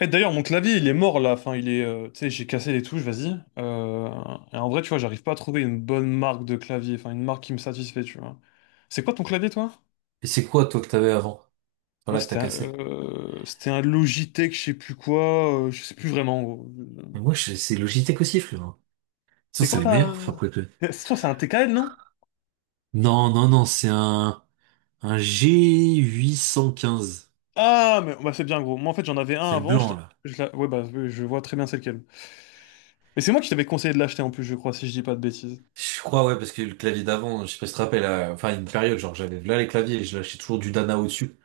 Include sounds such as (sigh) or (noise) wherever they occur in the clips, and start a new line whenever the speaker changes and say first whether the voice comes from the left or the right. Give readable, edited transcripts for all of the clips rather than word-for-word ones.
left: Eh, d'ailleurs, mon clavier, il est mort là. Enfin, il est, tu sais, j'ai cassé les touches, vas-y. Euh, et en vrai, tu vois, j'arrive pas à trouver une bonne marque de clavier, enfin, une marque qui me satisfait, tu vois. C'est quoi ton clavier, toi?
right: Et c'est quoi, toi, que t'avais avant?
left: Moi,
right: Voilà, que t'as
left: c'était un,
right: cassé.
left: euh, c'était un Logitech, je sais plus quoi, je sais plus vraiment, gros.
right: Mais moi, c'est Logitech aussi, frérot. Ça,
left: C'est
right: c'est
left: quoi
right: les
left: ta.
right: meilleurs, frère, pour les clés.
left: C'est toi, c'est un TKL, non?
right: Non, non, non, c'est un G815.
left: Ah, mais bah, c'est bien, gros. Moi, en fait, j'en avais un
right: C'est le
left: avant. Je,
right: blanc,
left: l'ai-
right: là.
left: je l'ai- ouais, bah, je vois très bien c'est lequel. Mais c'est moi qui t'avais conseillé de l'acheter en plus, je crois, si je dis pas de bêtises.
right: Je crois, ouais, parce que le clavier d'avant, je sais pas si tu te rappelles, enfin, une période, genre, j'avais là les claviers et je lâchais toujours du Dana au-dessus.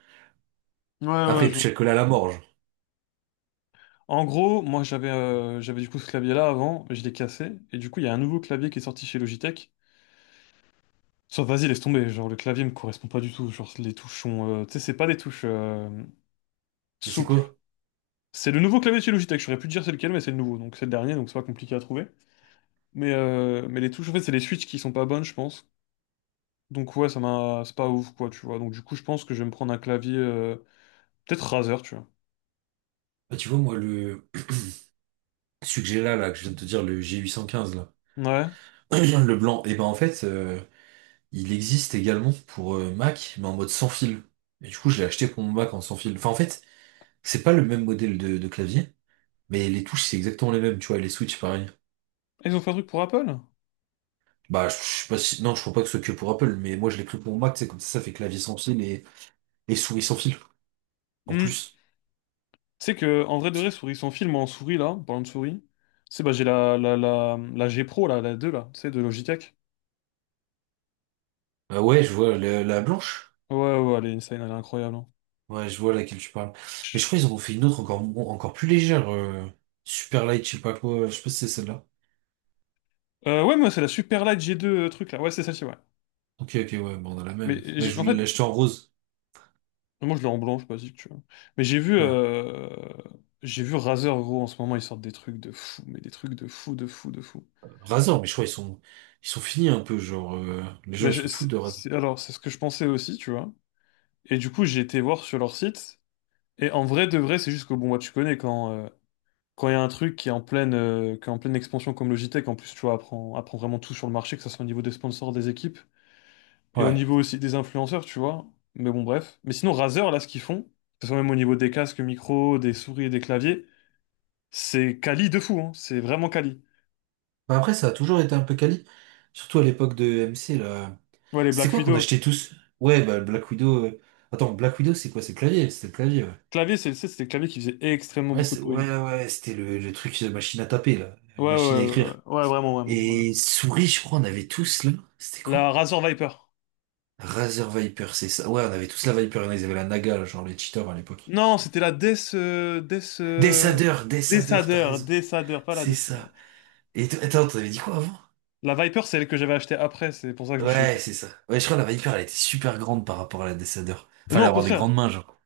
left: Ouais,
right: Après,
left: ouais,
right: il
left: je
right: touchait le collet à la mort, genre.
left: En gros, moi j'avais du coup ce clavier-là avant, je l'ai cassé, et du coup il y a un nouveau clavier qui est sorti chez Logitech. Sauf vas-y, laisse tomber, genre le clavier me correspond pas du tout, genre les touches sont, tu sais, c'est pas des touches
right: Mais c'est
left: souples.
right: quoi?
left: C'est le nouveau clavier de chez Logitech, je saurais plus te dire c'est lequel, mais c'est le nouveau, donc c'est le dernier, donc c'est pas compliqué à trouver. Mais les touches, en fait, c'est les switches qui sont pas bonnes, je pense. Donc ouais, ça m'a... c'est pas ouf, quoi, tu vois. Donc du coup, je pense que je vais me prendre un clavier... peut-être Razer, tu vois.
right: Bah, tu vois, moi, celui que j'ai là, là, que je viens de te dire, le G815, là.
left: Ouais. Ah,
right: (clears throat) Le blanc. Et ben, en fait, il existe également pour Mac, mais en mode sans fil. Et du coup, je l'ai acheté pour mon Mac en sans fil. Enfin, en fait, c'est pas le même modèle de clavier, mais les touches, c'est exactement les mêmes, tu vois, et les switches, pareil.
left: ils ont fait un truc pour Apple?
right: Bah, je sais pas si... Non, je crois pas que ce soit que pour Apple, mais moi, je l'ai pris pour mon Mac, c'est comme ça fait clavier sans fil et souris sans fil, en
left: Hmm.
right: plus.
left: Tu sais que, en vrai de vrai, souris, son film en souris, là, en parlant de souris, c'est bah j'ai la G Pro, là, la 2 là, tu sais, de Logitech.
right: Ah ouais, je vois la blanche.
left: Ouais, ouais, ouais, elle est insane, elle est incroyable, hein.
right: Ouais, je vois laquelle tu parles. Mais je
left: Chut.
right: crois qu'ils en ont fait une autre encore, encore plus légère. Super light, je sais pas quoi. Je sais pas si c'est celle-là.
left: Ouais, moi, c'est la Super Light G2 truc, là. Ouais, c'est celle-ci, ouais.
right: Ok, ok, ouais, bon, on a la
left: Mais
right: même. Mais je
left: en
right: voulais
left: fait,
right: l'acheter en rose.
left: moi, je l'ai en blanc, je sais pas si tu vois. Mais j'ai vu,
right: Ouais.
left: euh, j'ai vu Razer, gros, en ce moment, ils sortent des trucs de fou, mais des trucs de fou, de fou, de fou.
right: Razor, mais je crois ils sont finis un peu, genre, les gens
left: Ben,
right: ils s'en foutent de Razor.
left: alors, c'est ce que je pensais aussi, tu vois. Et du coup, j'ai été voir sur leur site. Et en vrai de vrai, c'est juste que, bon, moi, tu connais quand il y a un truc qui est en pleine expansion comme Logitech, en plus, tu vois, apprend vraiment tout sur le marché, que ce soit au niveau des sponsors, des équipes, et au
right: Ouais.
left: niveau aussi des influenceurs, tu vois. Mais bon, bref. Mais sinon, Razer, là, ce qu'ils font, que ce soit même au niveau des casques, micros, des souris et des claviers, c'est quali de fou, hein. C'est vraiment quali.
right: Bah après, ça a toujours été un peu quali, surtout à l'époque de MC, là.
left: Ouais, les
right: C'était
left: Black
right: quoi qu'on
left: Widow.
right: achetait tous? Ouais, bah, le Black Widow. Attends, Black Widow, c'est quoi? C'est le clavier? C'était le clavier, ouais.
left: Clavier, c'était des claviers qui faisait extrêmement
right: Ouais,
left: beaucoup de
right: ouais,
left: bruit.
right: ouais, c'était le truc de machine à taper, là.
left: Ouais, ouais,
right: Machine à
left: ouais, ouais,
right: écrire.
left: ouais, vraiment, vraiment, ouais.
right: Et souris, je crois, on avait tous, là. C'était quoi?
left: La Razer Viper.
right: Razer Viper, c'est ça. Ouais, on avait tous la Viper, il y en a, ils avaient la Naga, là, genre les cheaters à l'époque.
left: Non, c'était la Death, euh, Death, euh,
right: Dessadeur,
left: Death
right: Dessadeur, t'as
left: Adder,
right: raison.
left: Death Adder, pas la
right: C'est
left: Death.
right: ça. Et attends, t'avais dit quoi avant?
left: La Viper, c'est elle que j'avais achetée après, c'est pour ça que je me suis...
right: Ouais, c'est ça. Ouais, je crois que la Viper, elle était super grande par rapport à la Descender. Fallait
left: Non, au
right: avoir des
left: contraire.
right: grandes mains, genre.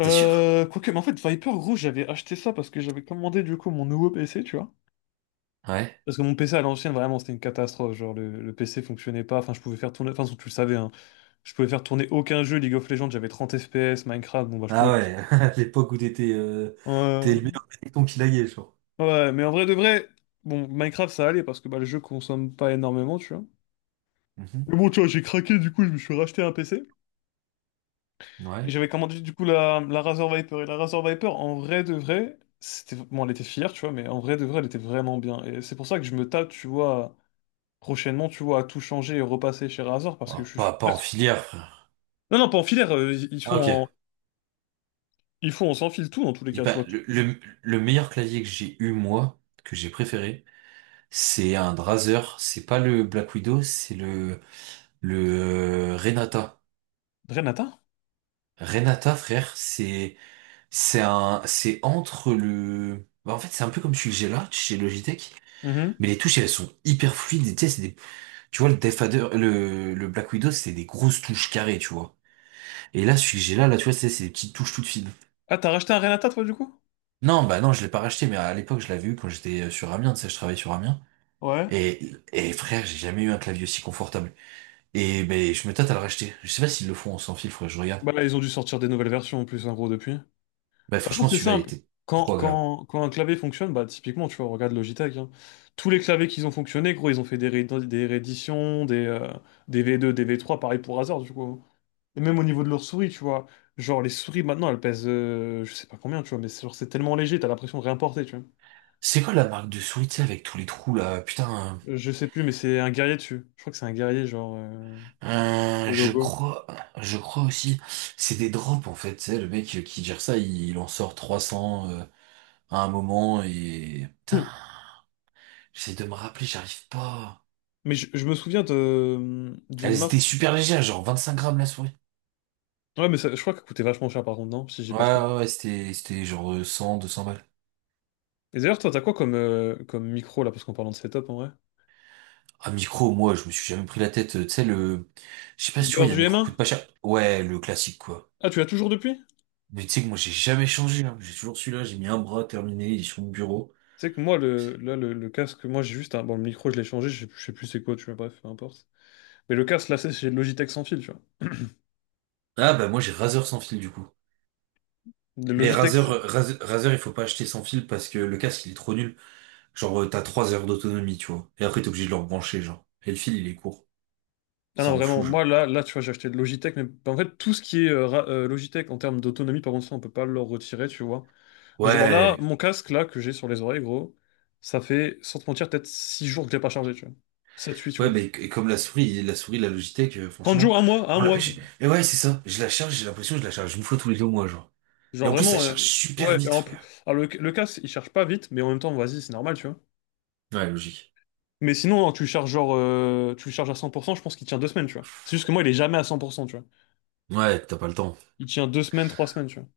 right: T'es sûr?
left: Quoique, mais en fait, Viper, gros, j'avais acheté ça parce que j'avais commandé du coup mon nouveau PC, tu vois.
right: Ouais.
left: Parce que mon PC à l'ancienne, vraiment, c'était une catastrophe. Genre, le PC fonctionnait pas. Enfin, je pouvais faire tourner. Enfin, tu le savais, hein. Je pouvais faire tourner aucun jeu. League of Legends, j'avais 30 FPS. Minecraft, bon, bah, je pouvais.
right: Ah
left: pas.
right: ouais, (laughs) à l'époque où t'étais t'es
left: Euh,
right: le meilleur péloton qui laguait, genre.
left: Ouais, mais en vrai de vrai, bon, Minecraft, ça allait parce que bah, le jeu consomme pas énormément, tu vois.
right: Mhm.
left: Mais bon, tu vois, j'ai craqué, du coup, je me suis racheté un PC. Et
right: Ouais.
left: j'avais commandé du coup la Razor Viper. Et la Razor Viper, en vrai de vrai, c'était, bon, elle était fière, tu vois, mais en vrai de vrai, elle était vraiment bien. Et c'est pour ça que je me tape, tu vois, prochainement, tu vois, à tout changer et repasser chez Razor parce
right: Oh,
left: que je
right: pas,
left: suis
right: pas en
left: perçu.
right: filière, frère.
left: Non, non, pas en filaire, ils ils
right: Ah
left: font en,
right: ok.
left: ils font en sans fil tout dans tous les
right: Et
left: cas, tu
right: bah,
left: vois.
right: le meilleur clavier que j'ai eu, moi, que j'ai préféré, c'est un Drazer. C'est pas le Black Widow, c'est le Renata.
left: Renata?
right: Renata, frère, c'est... C'est entre bah, en fait, c'est un peu comme celui que j'ai là, chez Logitech,
left: Mhm.
right: mais les touches, elles sont hyper fluides, et tu sais, c'est des, tu vois, le le Black Widow, c'est des grosses touches carrées, tu vois. Et là, celui que j'ai là, là, tu vois, c'est des petites touches toutes fines.
left: Ah, t'as racheté un Renata, toi, du coup?
right: Non, bah non, je l'ai pas racheté, mais à l'époque, je l'avais eu quand j'étais sur Amiens, tu sais, je travaillais sur Amiens.
left: Ouais.
right: Et frère, j'ai jamais eu un clavier aussi confortable. Et ben, je me tâte à le racheter. Je sais pas s'ils le font en sans fil, faudrait que je regarde.
left: Bah, ils ont dû sortir des nouvelles versions en plus, en gros, depuis. De toute
right: Bah,
left: façon,
right: franchement,
left: c'est
right: celui-là, il
left: simple.
right: était
left: Quand,
right: trop agréable.
left: quand, quand un clavier fonctionne, bah, typiquement, tu vois, regarde Logitech, hein. Tous les claviers qu'ils ont fonctionné, gros, ils ont fait des rééditions, des V2, des V3, pareil pour Razer, du coup, hein. Et même au niveau de leurs souris, tu vois. Genre, les souris, maintenant, elles pèsent, je sais pas combien, tu vois, mais c'est genre, c'est tellement léger, t'as l'impression de rien porter, tu vois.
right: C'est quoi la marque de souris, tu sais, avec tous les trous, là? Putain,
left: Je sais plus, mais c'est un guerrier dessus. Je crois que c'est un guerrier, genre,
right: Euh,
left: le
right: je
left: logo.
right: crois, je crois aussi, c'est des drops en fait. Tu sais, le mec qui gère ça, il en sort 300 à un moment et putain,
left: (clears throat)
right: j'essaie de me rappeler, j'arrive pas.
left: Mais je me souviens d'une
right: Elles étaient
left: marque.
right: super légères, genre 25 grammes la souris.
left: Ouais, mais je crois qu'elle coûtait vachement cher, par contre, non? Si j'ai
right: Ouais,
left: pas de conneries.
right: ouais, ouais, c'était genre 100, 200 balles.
left: Et d'ailleurs, toi, t'as quoi comme micro là, parce qu'en parlant de setup en vrai?
right: Un micro, moi, je me suis jamais pris la tête. Tu sais je sais pas si tu vois,
left: Beurre
right: il y a un
left: du m
right: micro
left: un.
right: coûte pas cher. Ouais, le classique quoi.
left: Ah, tu l'as toujours depuis?
right: Mais tu sais que moi j'ai jamais changé, hein. J'ai toujours celui-là, j'ai mis un bras terminé, il est sur mon bureau.
left: Tu sais que moi, le casque, moi j'ai juste un. Bon, le micro, je l'ai changé, je sais plus c'est quoi, tu vois, bref, peu importe. Mais le casque, là, c'est le Logitech sans fil, tu vois.
right: Ah bah moi j'ai Razer sans fil du coup.
left: Le
right: Mais
left: Logitech.
right: Razer,
left: c'est-
right: Razer, Razer, il faut pas acheter sans fil parce que le casque, il est trop nul. Genre, t'as 3 heures d'autonomie, tu vois. Et après, t'es obligé de le rebrancher, genre. Et le fil, il est court.
left: Ah
right: Ça
left: non,
right: en
left: vraiment,
right: fout, genre.
left: moi là, là, tu vois, j'ai acheté le Logitech, mais en fait, tout ce qui est Logitech en termes d'autonomie, par contre, ça, on peut pas le retirer, tu vois. Genre là,
right: Ouais.
left: mon casque là, que j'ai sur les oreilles, gros, ça fait, sans te mentir, peut-être 6 jours que je l'ai pas chargé, tu vois. 7-8
right: Ouais,
left: jours, tu vois.
right: mais et comme la souris, la Logitech,
left: 30
right: franchement.
left: jours, 1 mois, un mois.
right: Et ouais, c'est ça. Je la charge, j'ai l'impression que je la charge une fois tous les deux mois, genre. Et
left: Genre
right: en plus, ça
left: vraiment,
right: charge super
left: ouais, et
right: vite,
left: en plus-
right: frère.
left: Alors le casse, il charge pas vite, mais en même temps, vas-y, c'est normal, tu vois.
right: Ouais, logique.
left: Mais sinon, hein, tu le charges à 100%, je pense qu'il tient 2 semaines, tu vois. C'est juste que moi, il est jamais à 100%, tu vois.
right: Ouais, t'as pas le temps.
left: Il tient 2 semaines, 3 semaines, tu vois.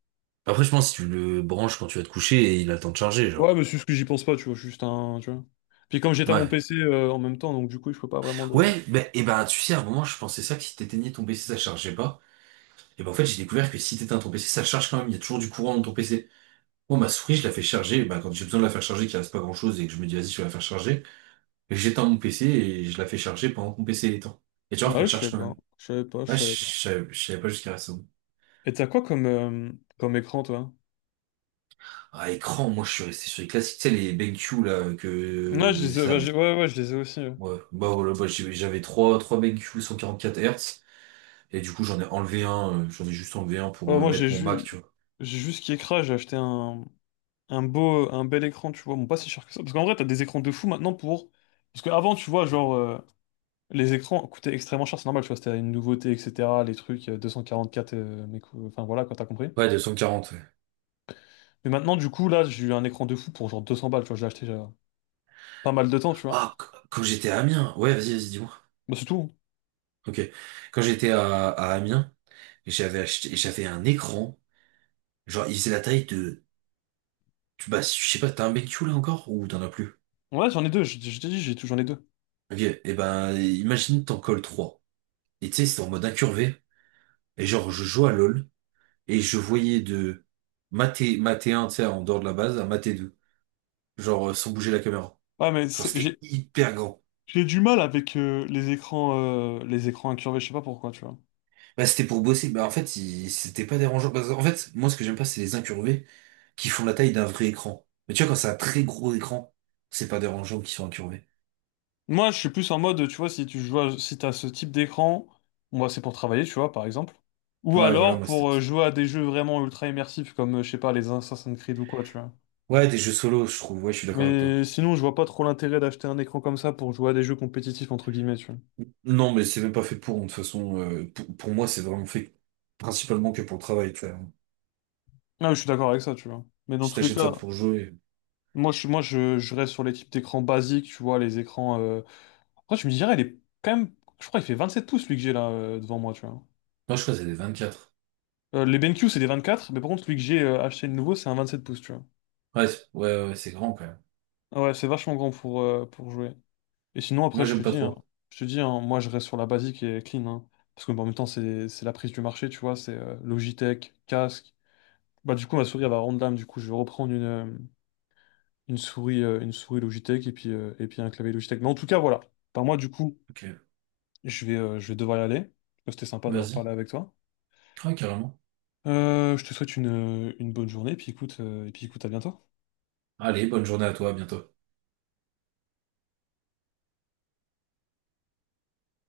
right: Après, je pense que si tu le branches quand tu vas te coucher, et il a le temps de charger,
left: Ouais,
right: genre.
left: mais c'est juste que j'y pense pas, tu vois, je suis juste un, tu vois. Puis comme j'étais à mon
right: Ouais.
left: PC en même temps, donc du coup, je peux pas vraiment le...
right: Ouais, bah, et ben, tu sais, à un moment, je pensais ça que si t'éteignais ton PC, ça chargeait pas. Et ben en fait, j'ai découvert que si t'éteins ton PC, ça charge quand même, il y a toujours du courant dans ton PC. Moi, ma souris, je la fais charger, ben, quand j'ai besoin de la faire charger, qu'il reste pas grand-chose et que je me dis, vas-y, je vais la faire charger, j'éteins mon PC et je la fais charger pendant que mon PC est éteint. Et tu vois
left: Ouais,
right: qu'elle
left: je
right: charge
left: sais
right: quand
left: pas,
right: même.
left: je savais pas, je
right: Ouais, je
left: savais pas.
right: savais je savais pas jusqu'à récemment.
left: Et t'as quoi comme écran, toi?
right: Ah, écran, moi, je suis resté sur les classiques, tu sais, les BenQ, là, que
left: Ouais, je les ai,
right: ça
left: bah,
right: avait.
left: ouais, ouais, je les ai aussi, ouais.
right: Ouais, bah voilà, bah, j'avais trois BenQ 144 Hz, et du coup, j'en ai enlevé un, j'en ai juste enlevé un pour
left: Ouais, moi, j'ai
right: mettre mon Mac,
left: juste,
right: tu vois.
left: j'ai juste qui écrase, j'ai acheté un bel écran, tu vois, bon, pas si cher que ça. Parce qu'en vrai, t'as des écrans de fou maintenant pour. Parce qu'avant, tu vois, genre, les écrans coûtaient extrêmement cher, c'est normal, tu vois, c'était une nouveauté, etc. Les trucs, 244, mais enfin voilà, quand t'as compris.
right: Ouais, 240, ouais.
left: Mais maintenant, du coup, là, j'ai eu un écran de fou pour genre 200 balles, tu vois, je l'ai acheté il y a pas mal de temps, tu vois.
right: Ah, quand j'étais à Amiens, ouais, vas-y, vas-y, dis-moi.
left: Bah, c'est tout.
right: Ok. Quand j'étais à Amiens, j'avais un écran. Genre, il faisait la taille de, bah, je sais pas, t'as un BQ là encore ou t'en as plus?
left: Ouais, j'en ai deux, je t'ai dit, j'ai tout, j'en ai deux.
right: Ok. Et ben, imagine t'en colles trois. Et tu sais, c'était en mode incurvé. Et genre, je jouais à LoL et je voyais de maté, maté un, tu sais, en dehors de la base, à maté 2. Genre, sans bouger la caméra.
left: Ouais, mais
right: Genre, c'était
left: j'ai
right: hyper grand.
left: j'ai du mal avec les écrans incurvés, je sais pas pourquoi, tu vois.
right: Bah, c'était pour bosser. Bah, en fait, c'était pas dérangeant. Parce qu'en fait, moi, ce que j'aime pas, c'est les incurvés qui font la taille d'un vrai écran. Mais tu vois, quand c'est un très gros écran, c'est pas dérangeant qu'ils soient incurvés.
left: Moi, je suis plus en mode, tu vois, si tu joues, si t'as ce type d'écran, moi, c'est pour travailler, tu vois, par exemple. Ou
right: Ouais, voilà,
left: alors
right: moi, c'était
left: pour
right: pas ça.
left: jouer à des jeux vraiment ultra immersifs, comme, je sais pas, les Assassin's Creed ou quoi, tu vois.
right: Ouais, des jeux solo, je trouve. Ouais, je suis d'accord avec toi.
left: Mais sinon, je vois pas trop l'intérêt d'acheter un écran comme ça pour jouer à des jeux compétitifs, entre guillemets, tu vois.
right: Non, mais c'est même pas fait pour, hein. De toute façon, pour moi, c'est vraiment fait principalement que pour le travail, tu vois.
left: Ah, mais je suis d'accord avec ça, tu vois. Mais dans
right: Si
left: tous les
right: t'achètes ça
left: cas,
right: pour jouer.
left: moi, je reste sur les types d'écran basiques, tu vois, les écrans. Après, tu me dirais, il est quand même... Je crois il fait 27 pouces, lui, que j'ai là, devant moi, tu vois.
right: Moi, je crois que c'est des 24.
left: Les BenQ, c'est des 24, mais par contre, celui que j'ai acheté le nouveau, c'est un 27 pouces, tu vois.
right: Ouais, ouais, ouais, c'est grand quand même.
left: Ah ouais, c'est vachement grand pour jouer. Et sinon, après,
right: Moi,
left: je te
right: j'aime pas
left: dis, hein,
right: trop.
left: je te dis, hein, moi, je reste sur la basique et clean, hein. Parce que, bon, en même temps, c'est la prise du marché, tu vois, c'est Logitech, casque. Bah, du coup, ma souris, elle va rendre l'âme. Du coup, je vais reprendre une souris Logitech et puis un clavier Logitech. Mais en tout cas, voilà. Par moi, du coup,
right: Ok,
left: je vais devoir y aller. C'était sympa d'avoir
right: vas-y.
left: parlé avec toi.
right: Ouais, carrément.
left: Je te souhaite une bonne journée. Et puis, écoute, à bientôt.
right: Allez, bonne journée à toi, à bientôt.